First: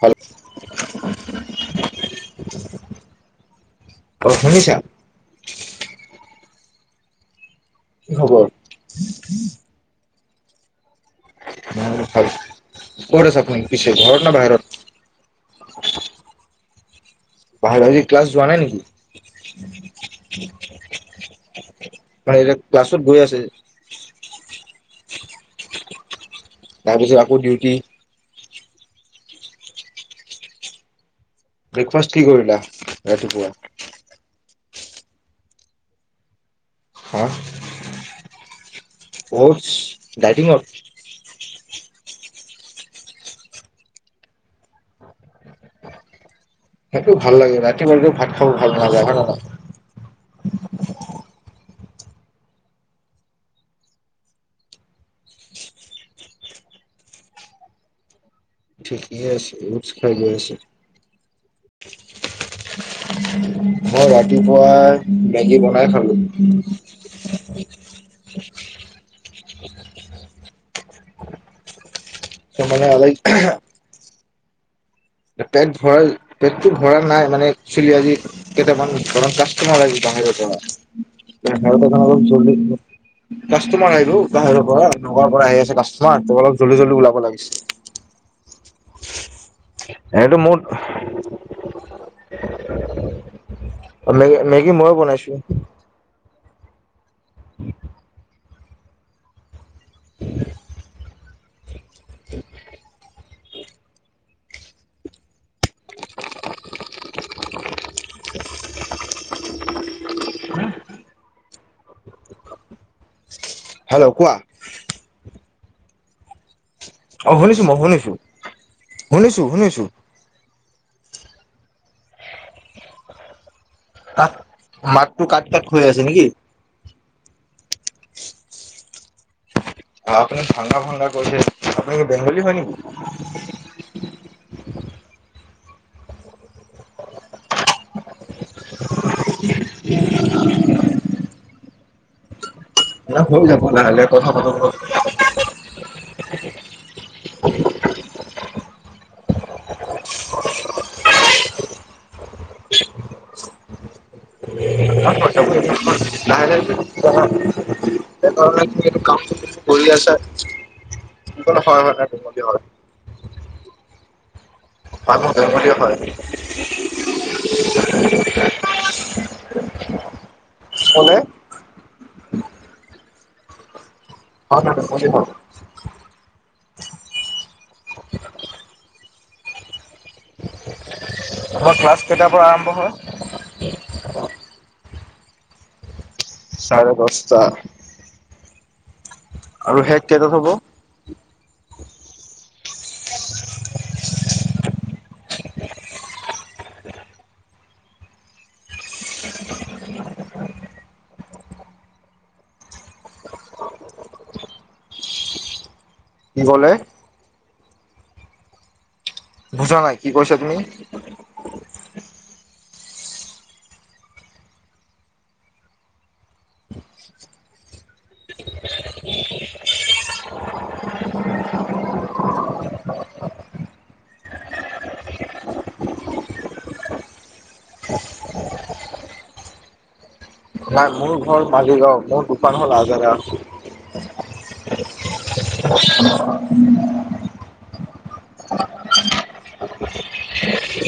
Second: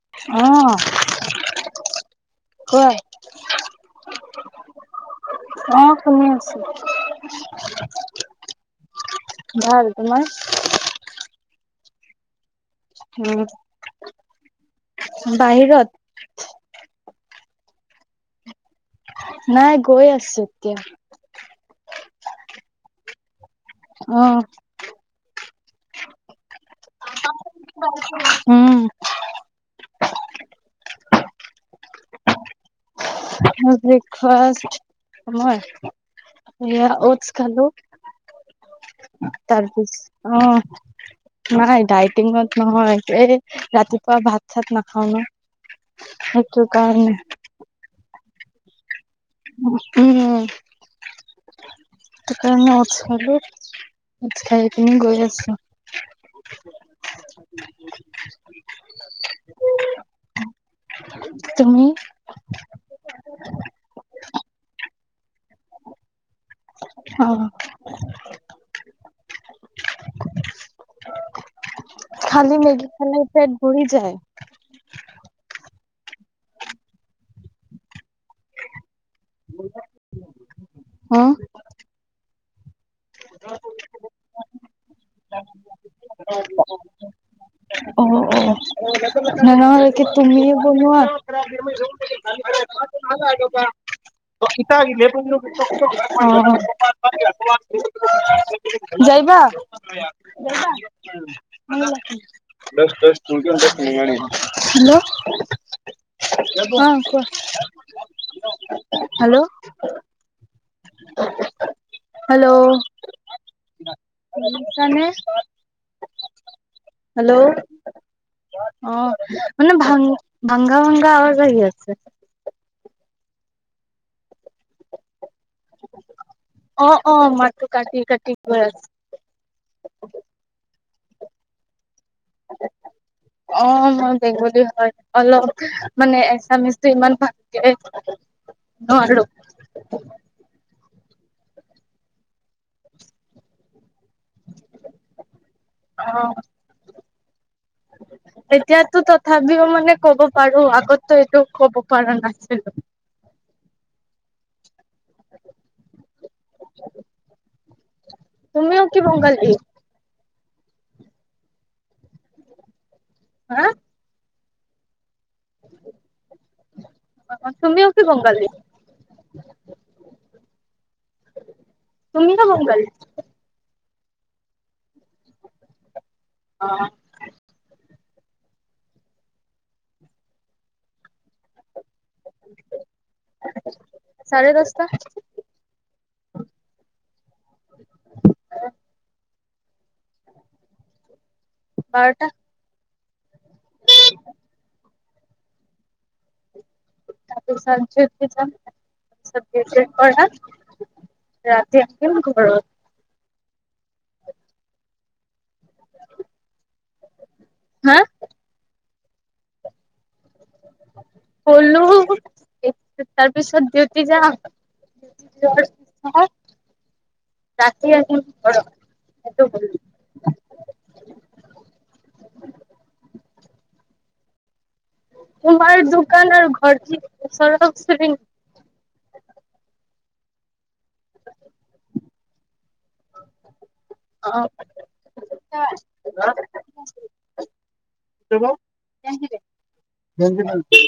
ভাল অ'। কোৱা। অ শুনিছা অ', শুনি আছোঁ। কি খবৰ? ভাল। তোমাৰ? [unintelligible] ক'ত উম আছে আপুনি পিছে, ঘৰত না বাহিৰত? বাহিৰত। বাহত আজি ক্লাচ যোৱা নাই নেকি? নাই, গৈ আছো এতিয়া। [unintelligible] এতিয়া ক্লাছত গৈ আছে। অ'। তাৰপিছত আকৌ ডিউটি উম। ব্ৰেকফাষ্ট কি কৰিলা? ৰাতিপুৱা মই ব্ৰেকফাষ্ট মই এইয়া হা ওটছ খালোঁ। অ'টছ তাৰপিছ অঁ ডাইটিঙত নাই, ডাইটিঙত নহয়। এই ৰাতিপুৱা ভাত চাত নাখাও ন। সেইটো কা সেইটো ভাল লাগে, ৰাতি মানুহটো ভাত খাব ভাল নালাগে হয়নে ন'? উম। তিকাৰণে ওটছ খালোঁ। খোজকাঢ়ি পিনি গৈ আছো। ঠিকেই আছে, ওটছ খাই লৈ আছে। তুমি? মই ৰাতিপুৱা মেগী বনাই খালোঁ। অ'। খালী ত' মানে মেগী অলপ খালে পেট ভৰি যায়? পেট ভৰাই, পেটটো ভৰা নাই মানে একচুৱেলি আজি কেইটামান ধৰক কাষ্টমাৰাজী বাহিৰৰ পৰা, অ [unintelligible] কাষ্টমাৰ আহিবো বাহিৰৰ পৰা নগৰৰ পৰা আহি আছে কাষ্টমাৰ তোমালোক জলদি জলদি ওলাব লাগে। অঁ, অঁ। তেনেহ'লে কি এনেতো তুমি মোৰ বনোৱা? মেগী মেগী ময়ে বনাইছো [unintelligible] অঁ! [unintelligible] যাইবা? [unintelligible] [unintelligible] হেল্ল'। অ', কোৱা? হেল্ল'। [unintelligible] হা। হেল্ল'। হেল্ল' কোৱা? শুনিছানে? অ' হেল্ল' শুনিছোঁ মই শুনিছোঁ। অ' মানে ভাং, ভাংগা, ভাংগা আৱাছ আহি আছে। [inaudible] মাতটো কাত, কাট হৈ আছে নেকি? অ', অ', মাতটো কাটি, কাটি গৈ আছে। অ' আপুনি ভাংগা, ভাংগা কৈছে, আপুনি বেংগলী হয় নেকি? অ' মই বেংগলী হয়, অলপ মানে এছামিছ ইমান ভাল [inaudible] নোৱাৰো। [unintelligible] লাহে লাহে কথা পাতক। অ'। এতিয়াতো তথাপিও মানে ক'ব পাৰোঁ, আগতেটো এইটো ক'ব পৰা নাছিল। [unintelligible] [unintelligible] [inaudible] কাম তুমিও কি বংগালী কৰি আছা [unintelligible] হা? [inaudible] তুমিও কি বংগালী কোনে। তুমি না [unintelligible] [unintelligible] অ'। তোমাৰ ক্লাছ কেইটাৰ পৰা আৰম্ভ হয়। চাৰে দহটা। চাৰে দহটা। আৰু শেষ কেইটাত হ'ব। বাৰটা। [unintelligible] [unintelligible] [unintelligible] [unintelligible] ৰাতি আহিম ঘৰত। [inaudible] কি ক'লে? হা? বুজা নাই কি কৈছা তুমি? ক'লো [inaudible] তাৰপিছত দিউতি যাম। [unintelligible] ৰাতি আহিম ঘৰত সেইটো ক'লো। [unintelligible] তোমাৰ দোকান আৰু ঘৰ কি ওচৰা ওচৰি নেকি? নাই মোৰ ঘল মালিগাঁও, মোৰ দোকান হ'ল আজাৰা। অ' [unintelligible] [unintelligible]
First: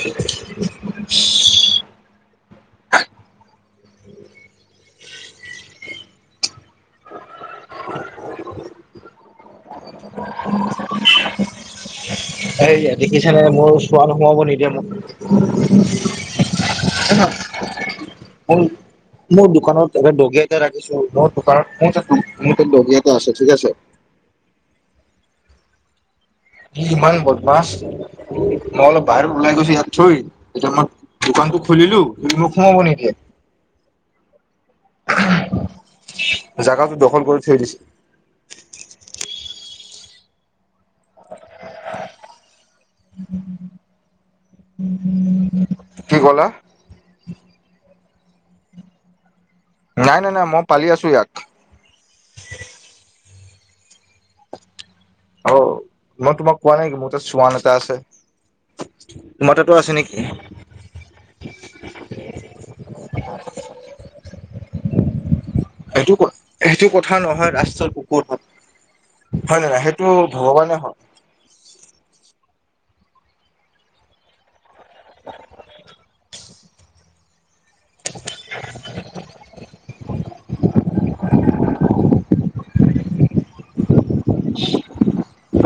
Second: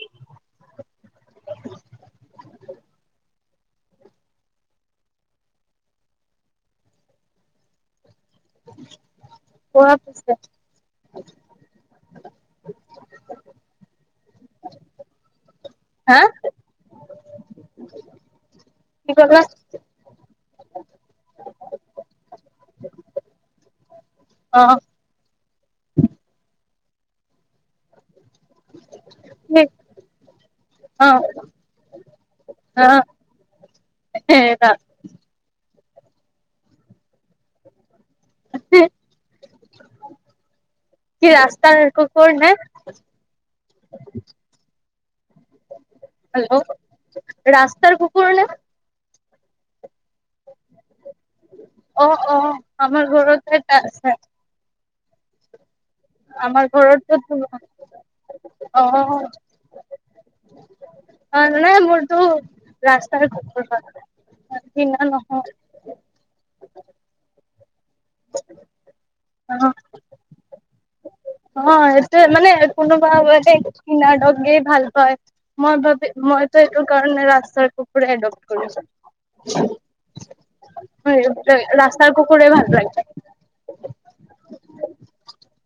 কোৱা পিছে। এইয়া দেখিছানে মোৰ [unintelligible] সোমাবো নিদিয়ে মোক। হা? [unintelligible] কি কলা মোৰ দোকানত এ দগী এটা ৰাখিছো মোৰ দোকানত মোৰ এটা দগী এটা আছে ঠিক আছে অঁ। ই ইমান বদমাছ মই অলপ বাহিত ওলাই গৈছো ইয়াক থই এতিয়া মই দোকানটো খুলিলো কিন্তু মোক সোমাব অ নিদিয়ে। [unintelligible] জাগাটো দখল কৰি থৈ দিছে। কি ৰাস্তাৰ কুকুৰ নে? কি কলা? হেল্ল' ৰাস্তাৰ কুকুৰ নে? নাই নাই নাই মই পালি আছো ইয়াক। অ অ আমাৰ ঘৰটো এটা আছে। অ। মই তোমাক আমাৰ কোৱা নাই কি মোৰ ঘৰতো তাত চোৱান এটা অ আছে। তোমাৰ তাতো আছে নেকি? অ নাই মোৰটো ৰাস্তাৰ কুকুৰ হয়, কিনা নহয়। এইটো কথা হেইটো কথা নহয় ৰাষ্টাৰ কুকুৰ হয় অ হয় নে নাই সেইটো ভগৱানে হয়। অ এইটোয়ে মানে কোনোবা মানে কিনা দগেই ভাল। হয় মই ভাবি মইতো এইটো কাৰণে ৰাস্তাৰ কুকুৰে এডপ্ট কৰিছো। ৰাস্তাৰ কুকুৰে ভাল লাগে। [inaudible]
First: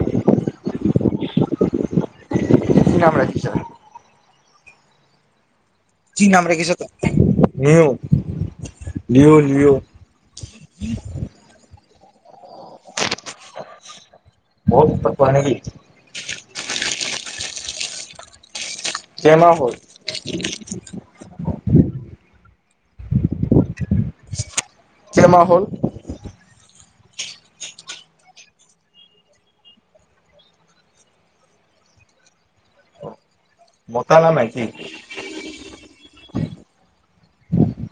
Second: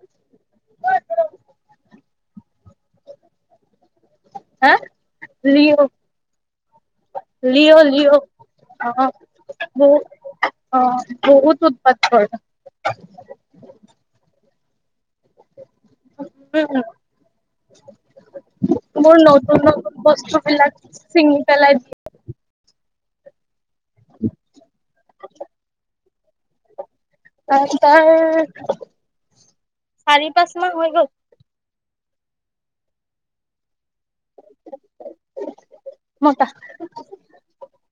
[unintelligible] কি নাম ৰাখিছা? হা? লিঅ। কি নাম ৰাখিছ তই লিঅ অ লিঅ। Leo Leo. বহু অ বহুত উৎপাত কৰে। বহুত উৎপাত কৰে নেকি? উম মোৰ কেইমাহ নতুন হ'ল নতুন বস্তু বিলাক ছিঙি পেলাই দিয়ে। কেইমাহ হ'ল? এ তাৰ চাৰি পাঁচ মাহ হৈ গ'ল। মতা না মাইকী? মতা।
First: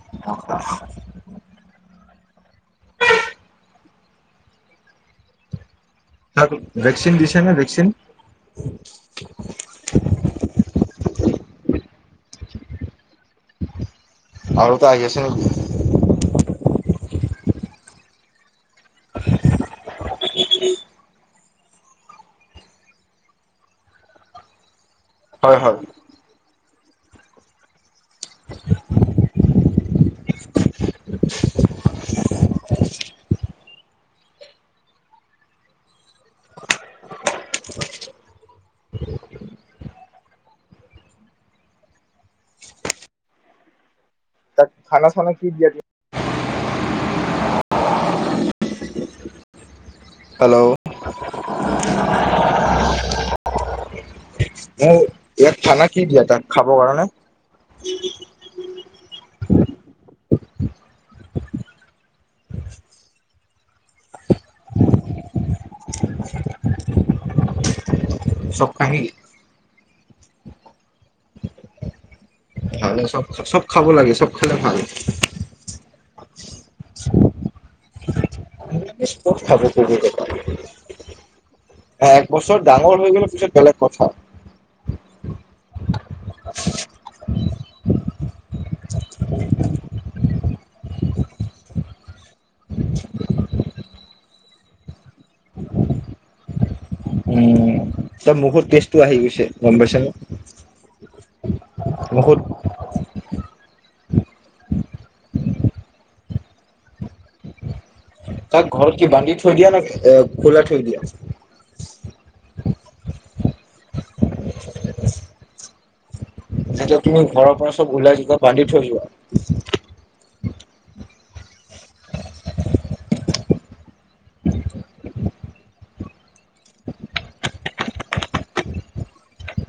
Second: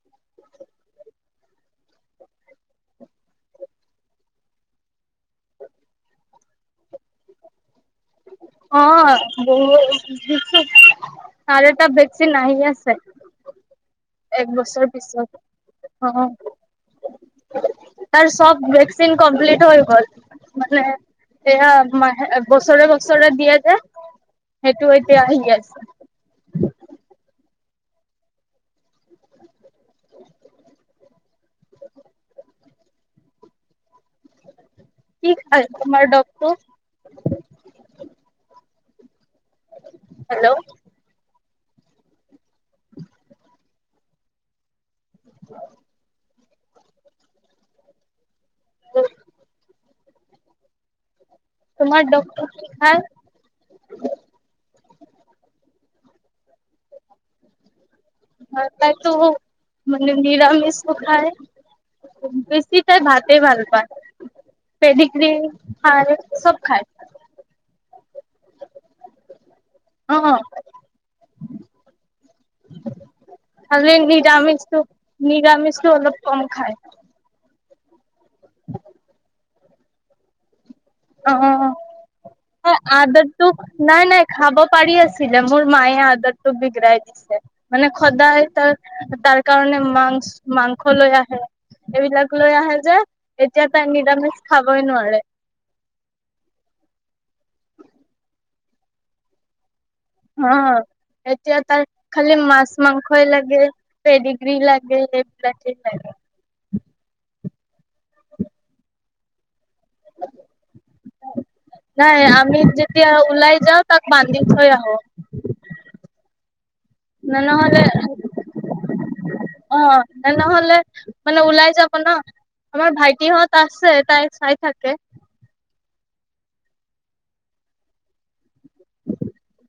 [unintelligible] ভেকচিন দিছে নে ভেকচিন? অ বহু চাৰিটা ভেকচিন আহি আছে। এক আৰু বছৰ এটা আহি আছে নেকি পিছত অ তাৰ চব ভে কচিন কমপ্লিট হৈ গল মানে এয়া মাহে বছৰে বছৰে দিয়ে যে সেইটো এতিয়া হয় আহি হয় আছে। [inaudible] [inaudible] কি খায় তোমাৰ ডগটো? [inaudible] হেল্ল তাক খানা চানা কি দিয়া দি [inaudible] হেল্ল তোমাৰ ডগ টো হাৰ। মূ ইয়াক খানা কি দিয়া তাক খাবৰ কাৰণে? [unintelligible] ভাল পাইছোঁ মানে নিৰামিছ টো খায়। বেছি তাই ভাতে ভাল পায় পেদিগ্ৰি খায় চব খায়। চব কাহি। অ। ভাল চব চব খাব লাগে চব খালে ভাল। নিৰামিষ তো অলপ কম খায়। বিস্কুত খাব। অ এক বছৰ ডাঙৰ হৈ গলে আদতটো পিছত বেলেগ কথা। নাই নাই খাব পাৰি আছিলে মোৰ মায়ে আদতটো বিগৰাাই দিছে মানে সদায় তাৰ তাৰ কাৰণে মাংছ মাংস লৈ আহে। এইবিলাক লৈ আহে যে, এতিয়া তাই নিৰামিষ খাবই নোৱাৰে। উম তাৰ মুখত টেষ্টটো আহি গৈছে গম পাইছা নে? অ এতিয়া তাৰ খালি মুখত মাছ মাংসয়ে লাগে, পেডিগ্ৰী লাগে এইবিলাকে তাইৰ। তাক ঘৰত কি বান্ধি থৈ দিয়া নে, এ খোলা থৈ দিয়া? নাই আমি যেতিয়া ওলাই যাওঁ তাক বান্ধি থৈ আহো। যেতিয়া তুমি ঘৰ পৰা নহ'লে চব ওলাই যোৱা বান্ধি থৈ যোৱা? অ নহলে মানে ওলাই যাব ন। আমাৰ ভাইটিহঁত আছে তাইক চাই থাকে।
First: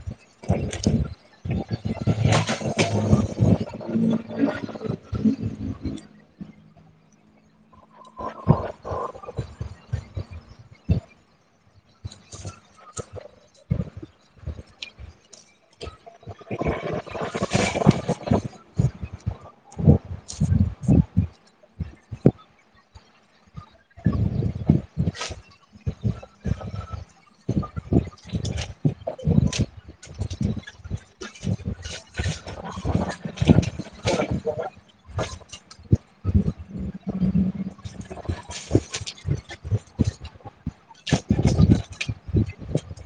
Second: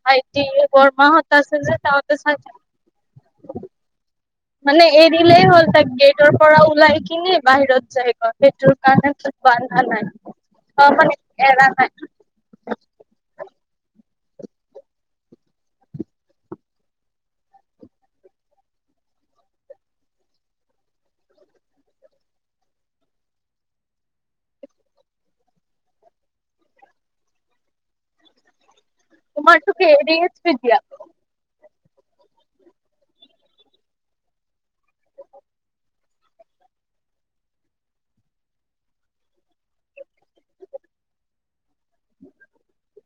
ভাইটি বৰমাহত আছে যে তাহঁতে চাই থাকে। উম। মানে এৰিলেই হ'ল তাক গেটৰ পৰা ওলাই কিনে বাহিৰত যায় গৈ সেইটোৰ কাৰণে বন্ধা নাই অ মানেএৰা নাই। মইতোক এৰি [inaudible] [unintelligible]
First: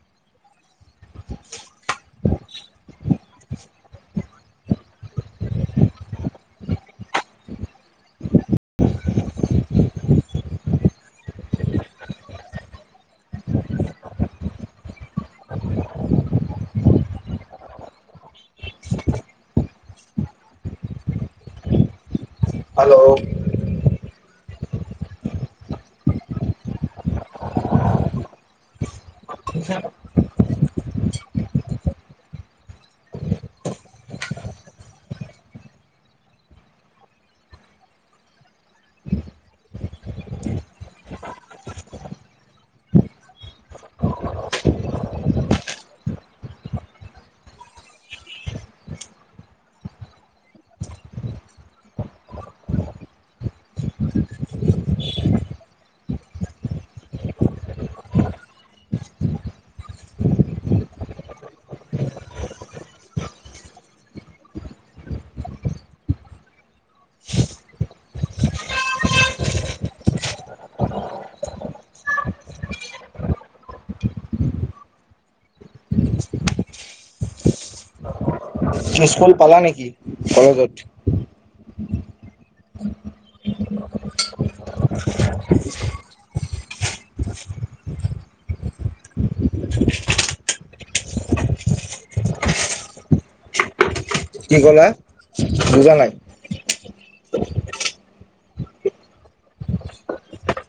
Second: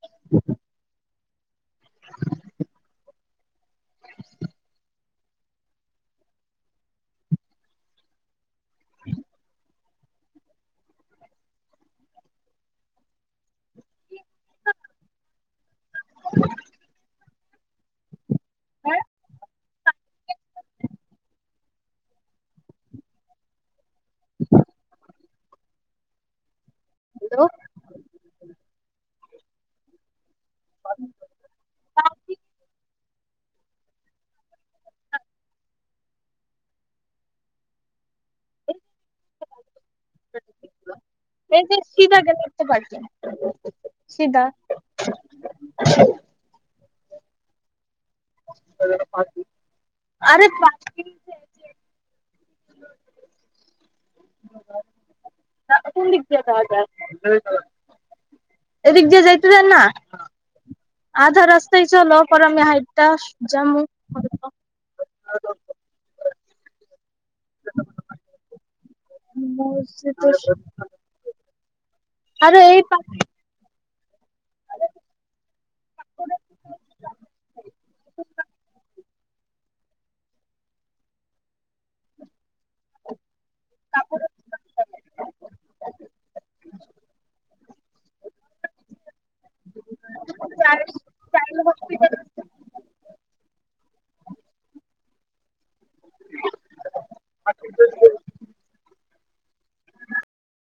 [unintelligible] [unintelligible] [inaudible] হাল্ল হেল্ল। হেল্ল' [inaudible] [inaudible] এই যে চিতাক দে [inaudible] চিদা। [inaudible] আৰে পাৰ্কিং [unintelligible] [inaudible] এইডিক দে জাইটি যায় না। আধা ৰাস্ত চলওঁ পৰামীয়া সাইটা জামু। [unintelligible] [unintelligible] আৰু এই পা [inaudible] স্কুল পালা নেকি, কলেজত? [inaudible] [inaudible] [unintelligible] কি ক'লা, বুজা নাই।